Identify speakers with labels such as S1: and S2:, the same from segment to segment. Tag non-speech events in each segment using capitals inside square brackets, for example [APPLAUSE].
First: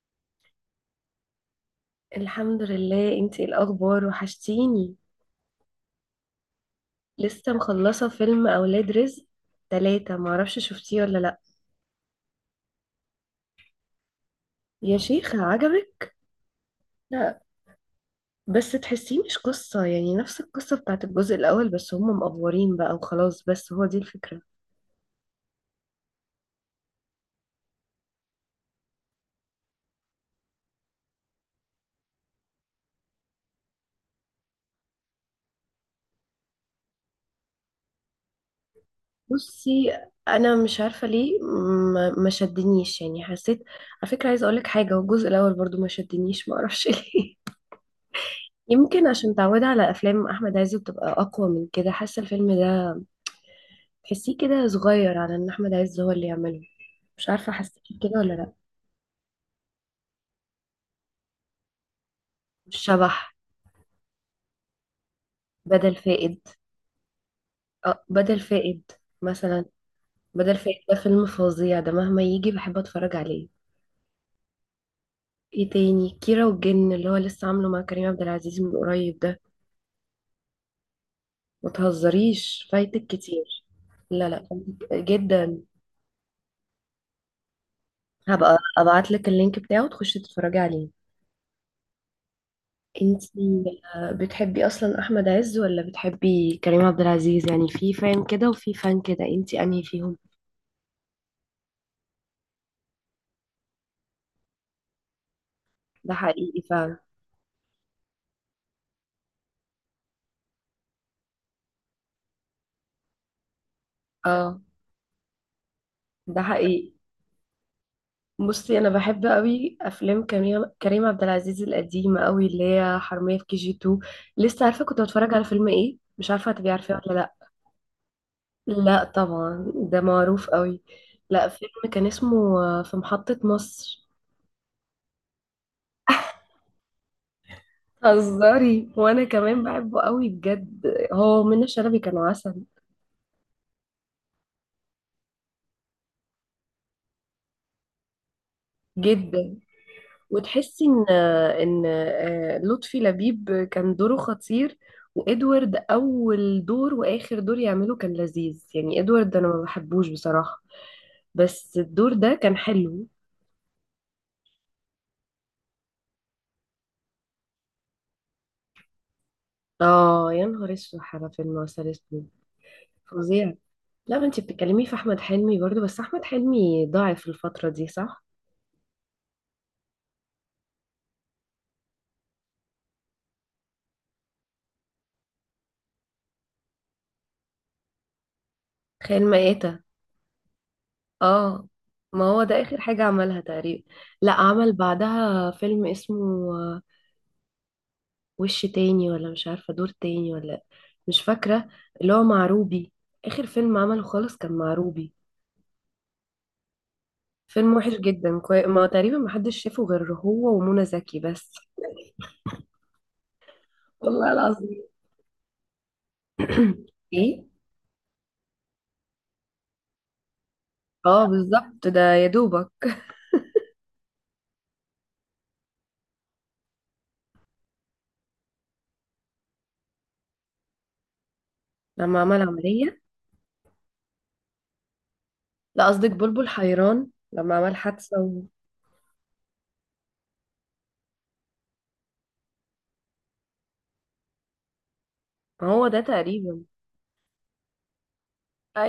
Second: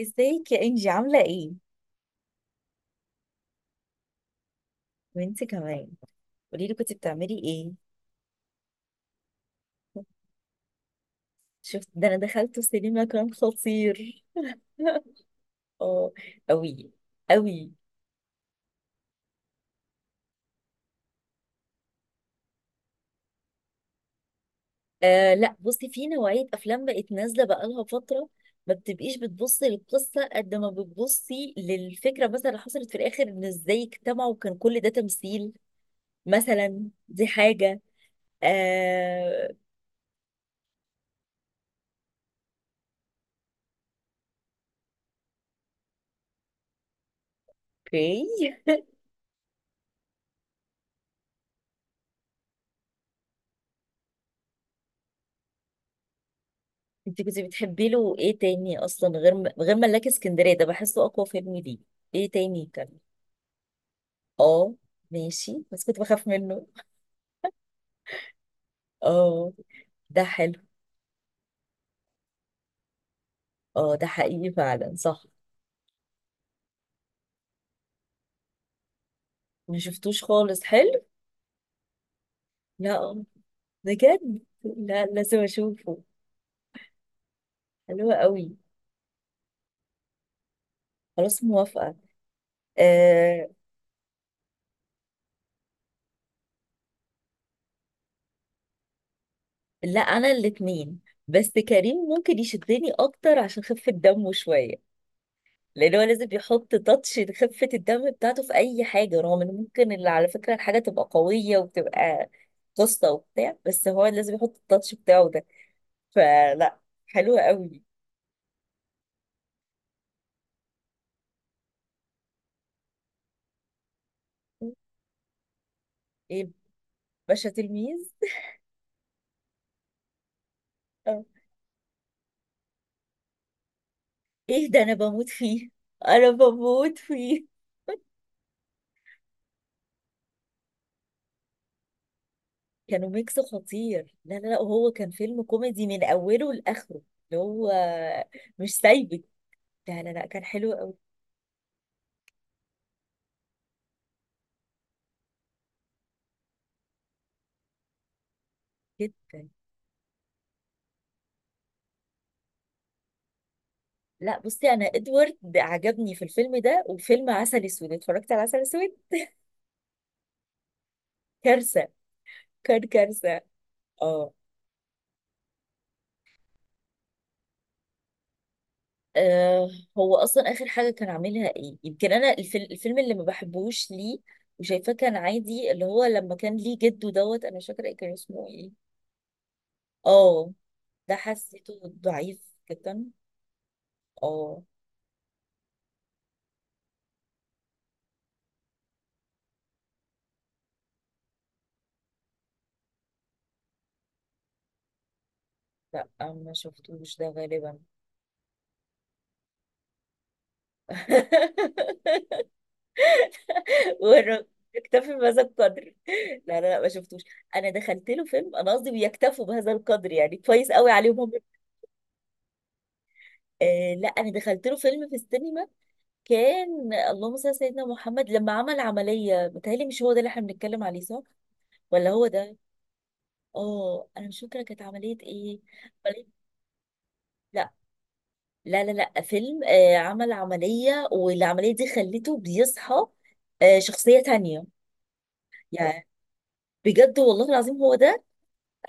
S1: ازيك يا انجي؟ عامله ايه؟
S2: الحمد لله. انتي ايه الاخبار؟ وحشتيني.
S1: وانت كمان. قولي لي، كنت بتعملي
S2: لسه
S1: ايه؟
S2: مخلصه فيلم اولاد رزق تلاتة، معرفش شفتيه ولا لا.
S1: شفت ده؟ انا دخلت سينما، كان خطير.
S2: يا
S1: [LAUGHS]
S2: شيخة
S1: اه،
S2: عجبك؟
S1: قوي
S2: لا،
S1: قوي.
S2: بس تحسيه مش قصه، يعني نفس القصه بتاعت الجزء الاول، بس هم مقفورين بقى وخلاص، بس هو دي الفكره.
S1: آه لا، بصي، في نوعيه افلام بقت نازله بقالها فتره، ما بتبقيش بتبصي للقصه قد ما بتبصي للفكره. مثلا اللي حصلت في الاخر ان ازاي اجتمعوا وكان كل ده تمثيل، مثلا دي حاجه. آه.
S2: بصي، انا مش عارفه ليه ما شدنيش، يعني حسيت. على فكره عايزه اقولك حاجه، هو الجزء الاول برضو ما شدنيش معرفش ليه. [LAUGHS]
S1: اوكي.
S2: يمكن عشان متعوده على افلام احمد عز بتبقى اقوى من كده، حاسه الفيلم ده تحسيه كده صغير على ان احمد عز هو اللي يعمله.
S1: انت
S2: مش
S1: كنت
S2: عارفه حسيت
S1: بتحبي له
S2: كده ولا
S1: ايه
S2: لا.
S1: تاني اصلا غير غير ملاك اسكندريه؟ ده بحسه اقوى فيلم ليه. ايه تاني كان؟
S2: الشبح.
S1: اه ماشي، بس
S2: بدل
S1: كنت بخاف
S2: فائد،
S1: منه.
S2: اه بدل فائد.
S1: اه
S2: مثلا
S1: ده
S2: بدل
S1: حلو.
S2: فائد ده فيلم فظيع، ده مهما يجي بحب اتفرج عليه.
S1: اه ده حقيقي فعلا، صح.
S2: ايه تاني؟ كيرة والجن اللي هو لسه عامله مع كريم عبد العزيز من قريب ده.
S1: ما شفتوش خالص، حلو؟
S2: ما تهزريش، فايتك
S1: لا،
S2: كتير. لا
S1: بجد،
S2: لا، فايتك
S1: لا، لازم
S2: جدا.
S1: اشوفه. حلو قوي.
S2: هبقى ابعت لك اللينك بتاعه تخشي تتفرجي عليه.
S1: خلاص، موافقه. آه...
S2: انتي، بتحبي اصلا احمد عز ولا بتحبي كريم عبد العزيز؟ يعني في فان كده وفي فان كده، انتي انهي
S1: لا
S2: فيهم؟
S1: انا الاتنين، بس كريم ممكن يشدني اكتر عشان خفة دمه شويه. لان هو
S2: ده
S1: لازم
S2: حقيقي
S1: يحط
S2: فعلا.
S1: تاتش لخفه الدم بتاعته في اي حاجه، رغم ان ممكن اللي على فكره الحاجه تبقى قويه وبتبقى قصه وبتاع، بس هو لازم يحط
S2: اه
S1: التاتش بتاعه ده.
S2: ده
S1: فلا،
S2: حقيقي.
S1: حلوه قوي.
S2: بصي انا بحب قوي افلام كريم عبد العزيز القديمه قوي، اللي هي حرميه في كي جي 2. لسه عارفه كنت بتفرج على فيلم ايه؟ مش
S1: ايه؟
S2: عارفه هتبقي عارفاه ولا
S1: باشا
S2: لا.
S1: تلميذ.
S2: لا طبعا ده معروف قوي.
S1: آه.
S2: لا فيلم كان اسمه، في محطه مصر.
S1: ايه ده؟ انا بموت فيه، انا بموت فيه.
S2: هزاري، وانا كمان بحبه قوي بجد، هو منى شلبي كان عسل
S1: كانوا ميكس خطير. لا لا لا، وهو كان فيلم كوميدي من اوله لاخره. اللي هو مش سايبك.
S2: جدا.
S1: لا لا لا، كان حلو
S2: وتحسي
S1: قوي،
S2: ان لطفي لبيب كان دوره خطير. وادوارد اول دور واخر دور يعمله كان لذيذ، يعني ادوارد
S1: جدا.
S2: انا ما بحبوش بصراحة، بس الدور ده كان حلو.
S1: لا بصي، انا ادوارد عجبني في الفيلم ده، وفيلم عسل اسود، اتفرجت على عسل اسود؟
S2: اه يا نهار اسود على فيلم
S1: كارثه،
S2: عسل اسود.
S1: كان كارثه.
S2: فظيع. لا ما
S1: اه.
S2: انت بتتكلمي في احمد حلمي برضو، بس احمد حلمي ضاعف الفترة دي صح.
S1: آه، هو اصلا اخر حاجه كان عاملها ايه؟ يمكن انا الفيلم، الفيلم اللي ما بحبوش ليه، وشايفاه كان عادي، اللي هو لما كان ليه جده دوت، انا مش فاكره إيه كان اسمه ايه.
S2: خيال مآتة.
S1: اه، ده
S2: اه،
S1: حسيته
S2: ما
S1: ضعيف
S2: هو ده اخر حاجة
S1: جدا.
S2: عملها تقريبا. لا
S1: اه،
S2: عمل بعدها فيلم اسمه، وش تاني ولا مش عارفة دور تاني ولا، مش فاكرة. اللي هو مع روبي. آخر فيلم عمله خالص كان مع روبي.
S1: لا ما شفتوش ده
S2: فيلم
S1: غالبا.
S2: وحش جدا، ما تقريبا محدش شافه غير هو ومنى زكي بس.
S1: [LAUGHS]
S2: والله
S1: ور-
S2: العظيم.
S1: اكتفي بهذا القدر. [LAUGHS] لا لا لا،
S2: [CLEARS THROAT]
S1: ما شفتوش.
S2: ايه.
S1: انا دخلت له فيلم، انا قصدي بيكتفوا بهذا القدر، يعني كويس قوي عليهم
S2: اه
S1: هم.
S2: بالظبط، ده يا دوبك.
S1: آه لا، انا دخلت له فيلم في السينما، كان اللهم صل على سيدنا محمد، لما عمل عمليه، متهيألي مش هو ده اللي احنا بنتكلم عليه، صح؟ ولا
S2: لما
S1: هو
S2: عمل
S1: ده؟
S2: عملية.
S1: اه انا مش فاكره كانت عمليه ايه.
S2: لا قصدك
S1: عملية-
S2: بلبل حيران لما
S1: لا،
S2: عمل حادثة
S1: لا فيلم آه عمل عمليه، والعمليه دي خلته بيصحى آه شخصيه تانية
S2: ما هو ده
S1: يعني.
S2: تقريبا.
S1: بجد والله العظيم هو ده.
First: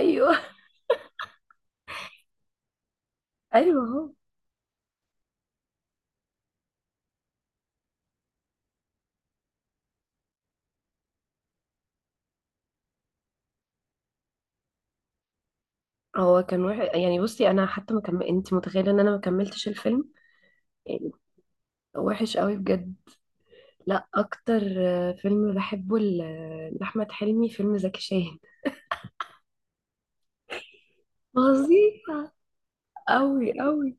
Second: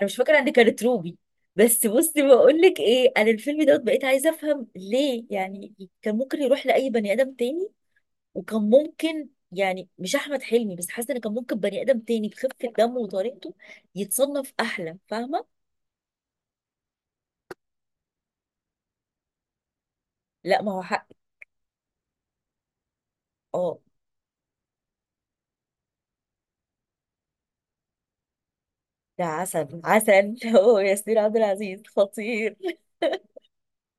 S1: انا مش فاكره ان
S2: [LAUGHS]
S1: كانت روبي. بس بصي بقول لك ايه، انا الفيلم دوت
S2: ايوه.
S1: بقيت
S2: هو
S1: عايزه افهم ليه يعني. كان ممكن يروح لاي بني ادم تاني، وكان ممكن يعني مش احمد حلمي بس، حاسه ان كان ممكن بني ادم تاني بخفه دمه وطريقته يتصنف احلى، فاهمه؟
S2: هو كان وحش يعني. بصي انا حتى ما كم... انت متخيلة ان انا ما كملتش الفيلم.
S1: لا ما هو حق.
S2: يعني وحش قوي بجد.
S1: اه
S2: لا اكتر فيلم بحبه لاحمد حلمي فيلم زكي شان.
S1: ده عسل، عسل. [LAUGHS] هو ياسمين عبد العزيز
S2: فظيع.
S1: خطير.
S2: قوي قوي.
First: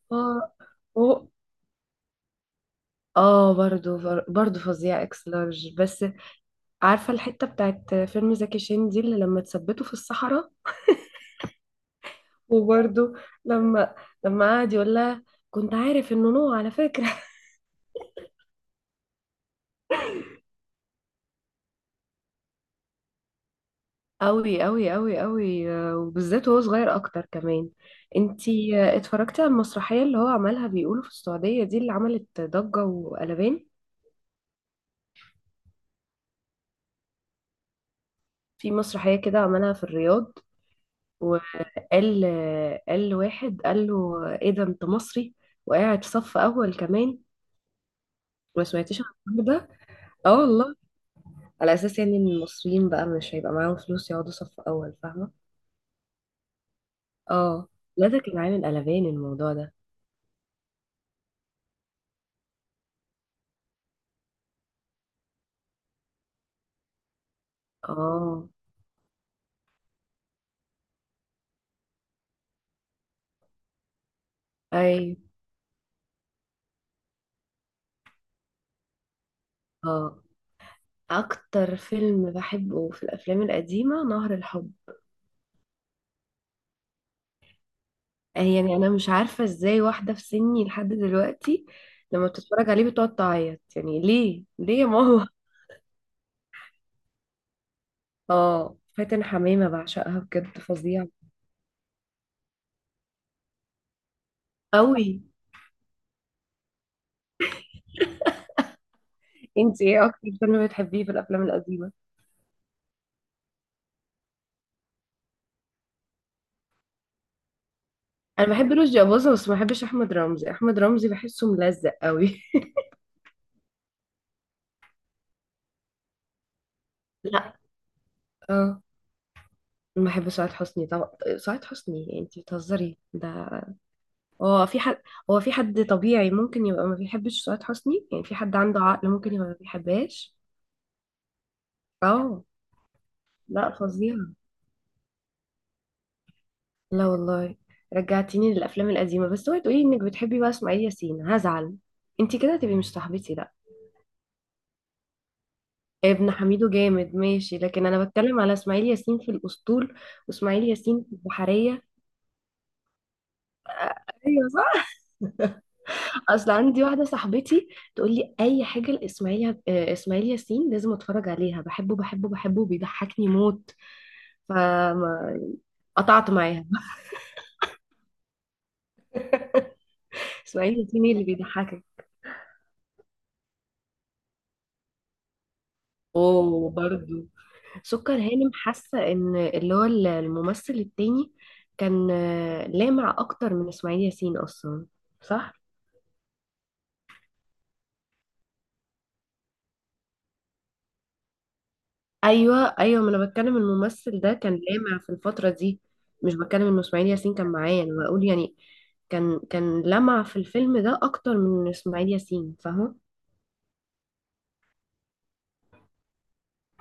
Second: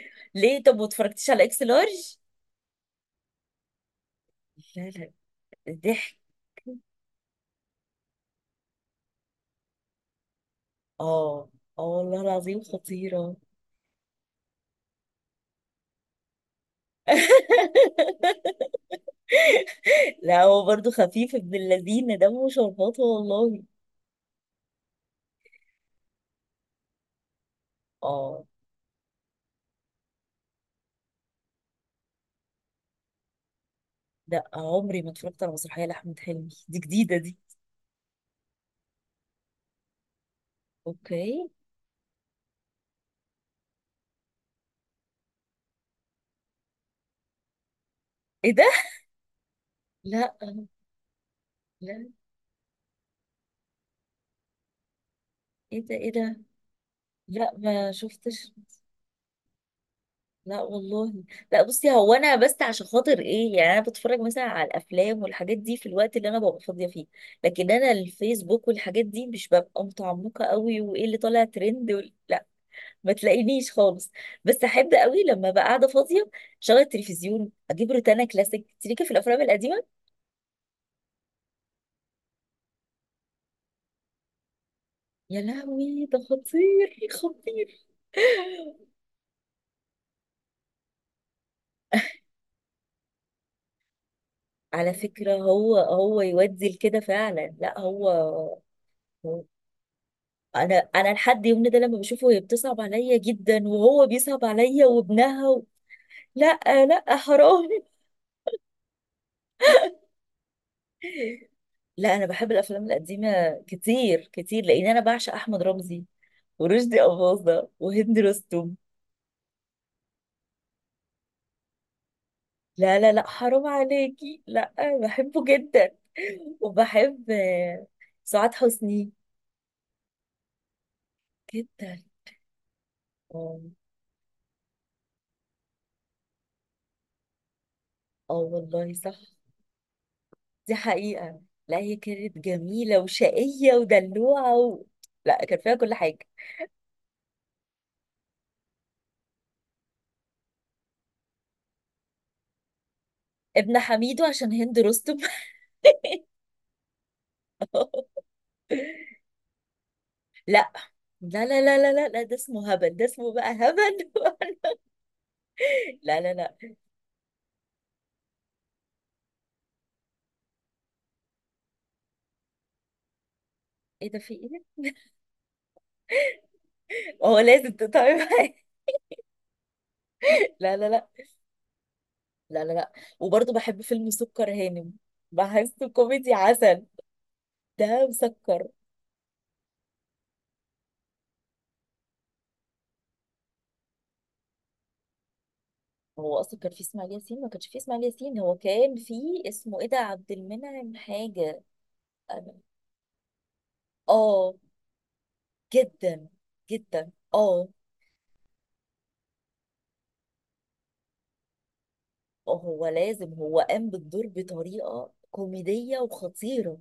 S1: [LAUGHS]
S2: اه.
S1: ليه؟ طب ما
S2: و-
S1: اتفرجتيش على اكس لارج؟
S2: اه برضو. برضو
S1: لا
S2: فظيع
S1: لا،
S2: اكس لارج، بس
S1: ضحك.
S2: عارفه الحته بتاعت فيلم زكي شان دي اللي لما تثبته في الصحراء.
S1: اه، اه والله العظيم
S2: وبرضو
S1: خطيره.
S2: لما قعد يقول لها، كنت عارف انه نوع على فكره. [LAUGHS]
S1: لا هو برضه خفيف ابن اللذين، دمه شربات والله.
S2: قوي قوي قوي قوي. وبالذات وهو صغير اكتر كمان.
S1: اه.
S2: انتي اتفرجتي على المسرحيه اللي هو عملها بيقولوا في السعوديه دي اللي عملت ضجه وقلبان؟
S1: لا عمري ما اتفرجت على مسرحية لأحمد حلمي، دي جديدة دي.
S2: في مسرحية كده عملها في الرياض.
S1: اوكي.
S2: وقال قال لواحد قال له ايه ده انت مصري، وقاعد صف اول كمان.
S1: ايه ده؟
S2: ما سمعتيش عن الحوار ده؟
S1: لا
S2: اه والله. على اساس
S1: لا،
S2: يعني ان المصريين بقى مش هيبقى معاهم فلوس يقعدوا صف اول، فاهمة.
S1: ايه ده ايه ده؟ لا
S2: اه
S1: ما
S2: لا ده كان
S1: شفتش.
S2: عامل قلبان الموضوع ده.
S1: لا والله. لا بصي، هو انا بس عشان خاطر ايه، يعني انا بتفرج مثلا على الافلام والحاجات دي في الوقت اللي انا ببقى فاضيه فيه. لكن انا
S2: اه.
S1: الفيسبوك والحاجات دي مش ببقى متعمقه قوي، وايه اللي طالع ترند لا، ما تلاقينيش خالص. بس احب
S2: اي.
S1: قوي لما بقى قاعده فاضيه، شغل التلفزيون، اجيب روتانا كلاسيك، تريكه في الافلام القديمه.
S2: اه. اكتر فيلم بحبه في الافلام القديمة نهر الحب.
S1: يا لهوي ده خطير خطير.
S2: يعني انا مش عارفة ازاي واحدة في سني لحد دلوقتي لما بتتفرج عليه بتقعد تعيط، يعني ليه ليه يا
S1: على
S2: ماما.
S1: فكره هو يودي لكده فعلا، لا هو.
S2: اه فاتن
S1: هو-
S2: حمامة بعشقها بجد
S1: انا
S2: فظيعة
S1: لحد يومنا ده لما بشوفه، هي بتصعب عليا جدا، وهو بيصعب عليا،
S2: قوي.
S1: وابنها لا، لا حرام.
S2: انتي ايه اكتر فيلم بتحبيه في الافلام القديمة؟
S1: لا انا بحب الافلام القديمه كتير كتير، لان انا بعشق احمد رمزي، ورشدي اباظه، وهند
S2: انا بحب
S1: رستم.
S2: رشدي اباظة، بس ما بحبش احمد رمزي، احمد رمزي بحسه ملزق قوي.
S1: لا لا لا، حرام عليكي، لا. بحبه جدا. [LAUGHS]
S2: [LAUGHS]
S1: وبحب
S2: لا.
S1: سعاد
S2: اه
S1: حسني
S2: ما بحب سعاد حسني طبعا. سعاد
S1: جدا.
S2: حسني انتي بتهزري ده.
S1: اه،
S2: هو في حد، هو في حد طبيعي ممكن يبقى ما بيحبش سعاد حسني، يعني في
S1: اه
S2: حد عنده
S1: والله
S2: عقل
S1: صح،
S2: ممكن يبقى ما بيحبهاش.
S1: دي حقيقة. لا هي كانت
S2: اه.
S1: جميلة
S2: لا
S1: وشقية
S2: فظيع.
S1: ودلوعة لا كان فيها كل حاجة.
S2: لا والله. رجعتيني للافلام القديمه، بس اوعي تقولي انك بتحبي بقى اسماعيل ياسين هزعل. انت كده هتبقي مش صاحبتي لا.
S1: ابن حميدو، عشان هند رستم.
S2: ابن حميدو جامد ماشي، لكن انا بتكلم على اسماعيل
S1: [LAUGHS]
S2: ياسين في الاسطول، واسماعيل
S1: لا
S2: ياسين في
S1: لا لا لا
S2: البحريه.
S1: لا لا لا ده اسمه هبل، ده اسمه بقى هبل.
S2: ايوه صح.
S1: [LAUGHS] لا لا
S2: اصل
S1: لا.
S2: عندي واحده صاحبتي تقول لي اي حاجه لاسماعيل، اسماعيل ياسين لازم اتفرج عليها، بحبه بحبه بحبه بيضحكني موت،
S1: ايه ده؟ في ايه؟
S2: فقطعت معاها.
S1: هو لازم تتعب. [LAUGHS]
S2: [LAUGHS]
S1: لا
S2: اسماعيل
S1: لا
S2: ياسين
S1: لا
S2: إيه اللي بيضحكك؟
S1: لا لا لا وبرضه بحب فيلم سكر هانم، بحسه كوميدي
S2: اوه
S1: عسل.
S2: برضه
S1: ده
S2: سكر هانم.
S1: مسكر.
S2: حاسه ان اللي هو الممثل التاني كان لامع اكتر من اسماعيل ياسين اصلا صح.
S1: هو اصلا كان فيه اسماعيل ياسين؟ ما كانش فيه اسماعيل ياسين، هو كان فيه اسمه ايه ده، عبد المنعم حاجه. أنا-
S2: ايوه ايوه، ما انا بتكلم الممثل ده كان
S1: اه،
S2: لامع في الفتره دي،
S1: جدا
S2: مش بتكلم ان اسماعيل
S1: جدا.
S2: ياسين كان
S1: اه
S2: معايا، انا بقول يعني. كان لمع في الفيلم ده اكتر من اسماعيل ياسين
S1: هو
S2: فاهمه.
S1: لازم، هو قام بالدور بطريقه كوميديه وخطيره.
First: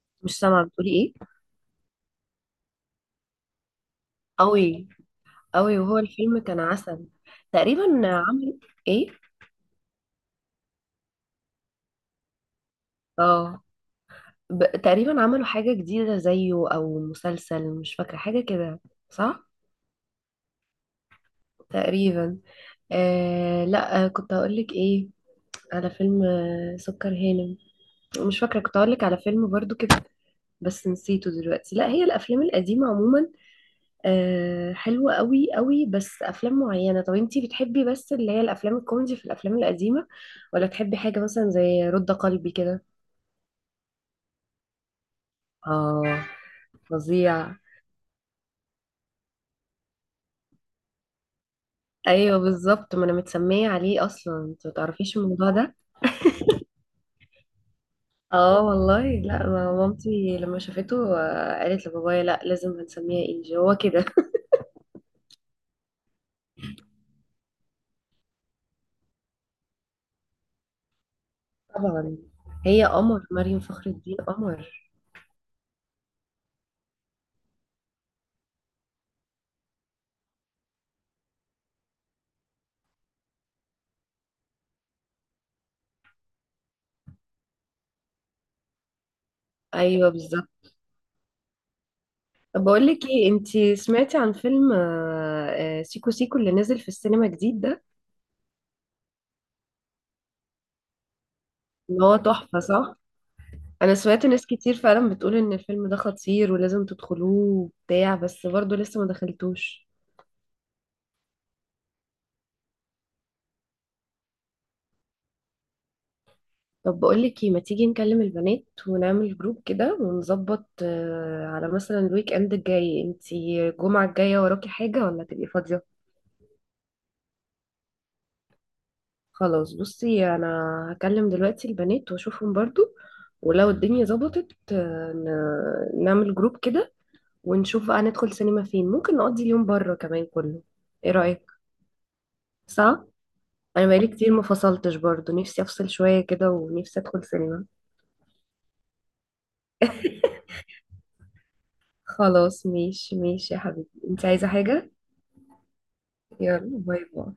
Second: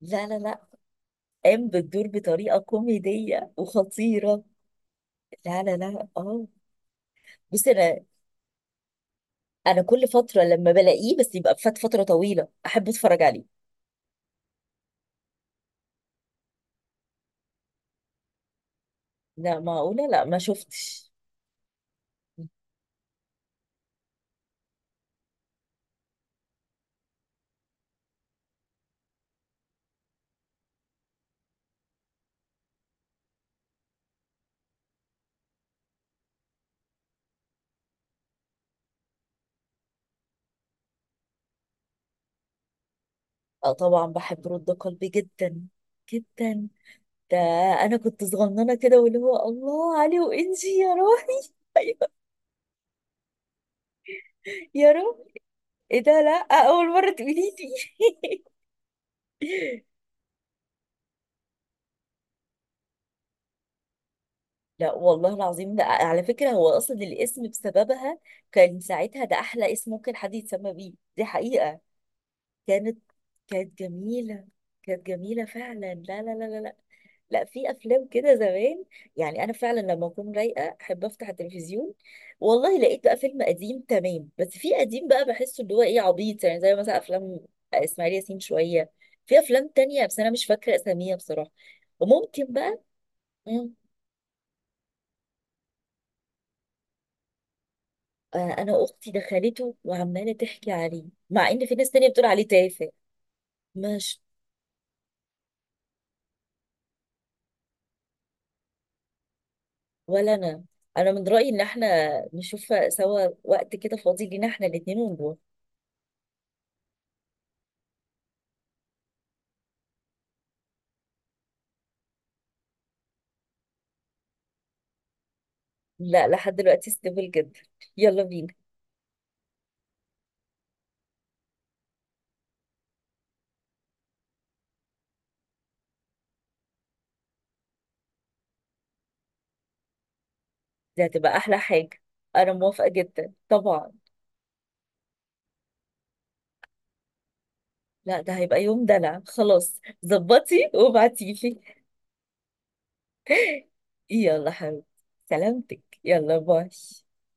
S1: لا لا
S2: مش
S1: لا،
S2: سامعه بتقولي ايه؟
S1: قام بالدور بطريقه كوميديه وخطيره.
S2: قوي
S1: لا لا
S2: قوي. وهو
S1: لا
S2: الفيلم
S1: اه.
S2: كان عسل.
S1: بصي انا،
S2: تقريبا عمل ايه؟
S1: كل فتره لما بلاقيه بس يبقى فات فتره طويله، احب اتفرج عليه.
S2: اه تقريبا عملوا حاجة جديدة زيه أو مسلسل، مش فاكرة حاجة كده صح؟
S1: لا معقولة؟ لا ما شفتش.
S2: تقريبا. آه لا، كنت هقولك ايه؟ على فيلم آه سكر هانم. مش فاكرة كنت هقولك على فيلم برضو كده، بس نسيته دلوقتي. لا هي الأفلام القديمة عموما آه حلوة قوي قوي، بس أفلام معينة. طب انتي بتحبي بس اللي هي الأفلام الكوميدي في الأفلام القديمة، ولا تحبي حاجة مثلا زي رد قلبي كده؟
S1: اه طبعا بحب رد قلبي جدا،
S2: اه
S1: جدا. ده
S2: فظيع.
S1: انا كنت صغننه كده، واللي هو الله علي وانجي يا روحي. [LAUGHS] ايوه،
S2: ايوه بالظبط، ما انا متسميه عليه اصلا، انت ما
S1: يا
S2: تعرفيش
S1: روحي.
S2: الموضوع ده.
S1: ايه ده؟ لا اول مره تقولي لي.
S2: اه والله، لا ما مامتي لما شافته قالت لبابايا لا لازم هنسميها انجي، هو كده. [LAUGHS]
S1: [LAUGHS] لا والله العظيم، ده على فكره هو اصلا الاسم بسببها. كان ساعتها ده احلى اسم ممكن حد يتسمى بيه، دي حقيقه.
S2: طبعا. هي
S1: كانت،
S2: قمر، مريم
S1: كانت
S2: فخر الدين
S1: جميلة،
S2: قمر.
S1: كانت جميلة فعلا. لا، لا في أفلام كده زمان، يعني أنا فعلا لما أكون رايقة أحب أفتح التلفزيون، والله لقيت بقى فيلم قديم تمام. بس في قديم بقى بحسه اللي هو إيه، عبيط، يعني زي مثلا أفلام إسماعيل ياسين شوية. في أفلام تانية
S2: ايوه
S1: بس أنا مش
S2: بالظبط.
S1: فاكرة أساميها بصراحة. وممكن
S2: طب
S1: بقى
S2: بقول لك ايه، انت
S1: مم،
S2: سمعتي عن فيلم سيكو سيكو اللي نزل في السينما جديد ده؟
S1: أنا أختي دخلته وعمالة تحكي عليه، مع إن في ناس
S2: ان
S1: تانية
S2: هو
S1: بتقول عليه
S2: تحفه
S1: تافه.
S2: صح. انا
S1: مش
S2: سمعت ناس كتير فعلا بتقول ان الفيلم ده خطير ولازم تدخلوه وبتاع، بس برضه لسه ما دخلتوش.
S1: ولا انا. انا من رايي ان احنا نشوف سوا وقت كده فاضي لينا احنا الاتنين ونروح.
S2: طب بقولك ايه، ما تيجي نكلم البنات ونعمل جروب كده ونظبط على مثلا الويك اند الجاي، انتي الجمعة الجاية وراكي حاجة ولا تبقي فاضية؟
S1: لا لحد دلوقتي ستيبل جدا، يلا بينا.
S2: خلاص بصي انا هكلم دلوقتي البنات واشوفهم برضو، ولو الدنيا ظبطت نعمل جروب كده ونشوف بقى ندخل سينما فين، ممكن نقضي اليوم بره كمان كله.
S1: دي
S2: ايه
S1: هتبقى
S2: رأيك؟
S1: احلى حاجه. انا موافقه
S2: صح.
S1: جدا
S2: انا
S1: طبعا.
S2: بقالي كتير ما فصلتش برضو، نفسي افصل شوية كده، ونفسي ادخل سينما.
S1: لا ده هيبقى يوم دلع، خلاص ظبطي وابعتيلي.
S2: خلاص ماشي ماشي، يا
S1: [LAUGHS]
S2: حبيبي انت عايزة
S1: يلا حبيبي،
S2: حاجة؟
S1: سلامتك، يلا باي.
S2: يلا باي باي.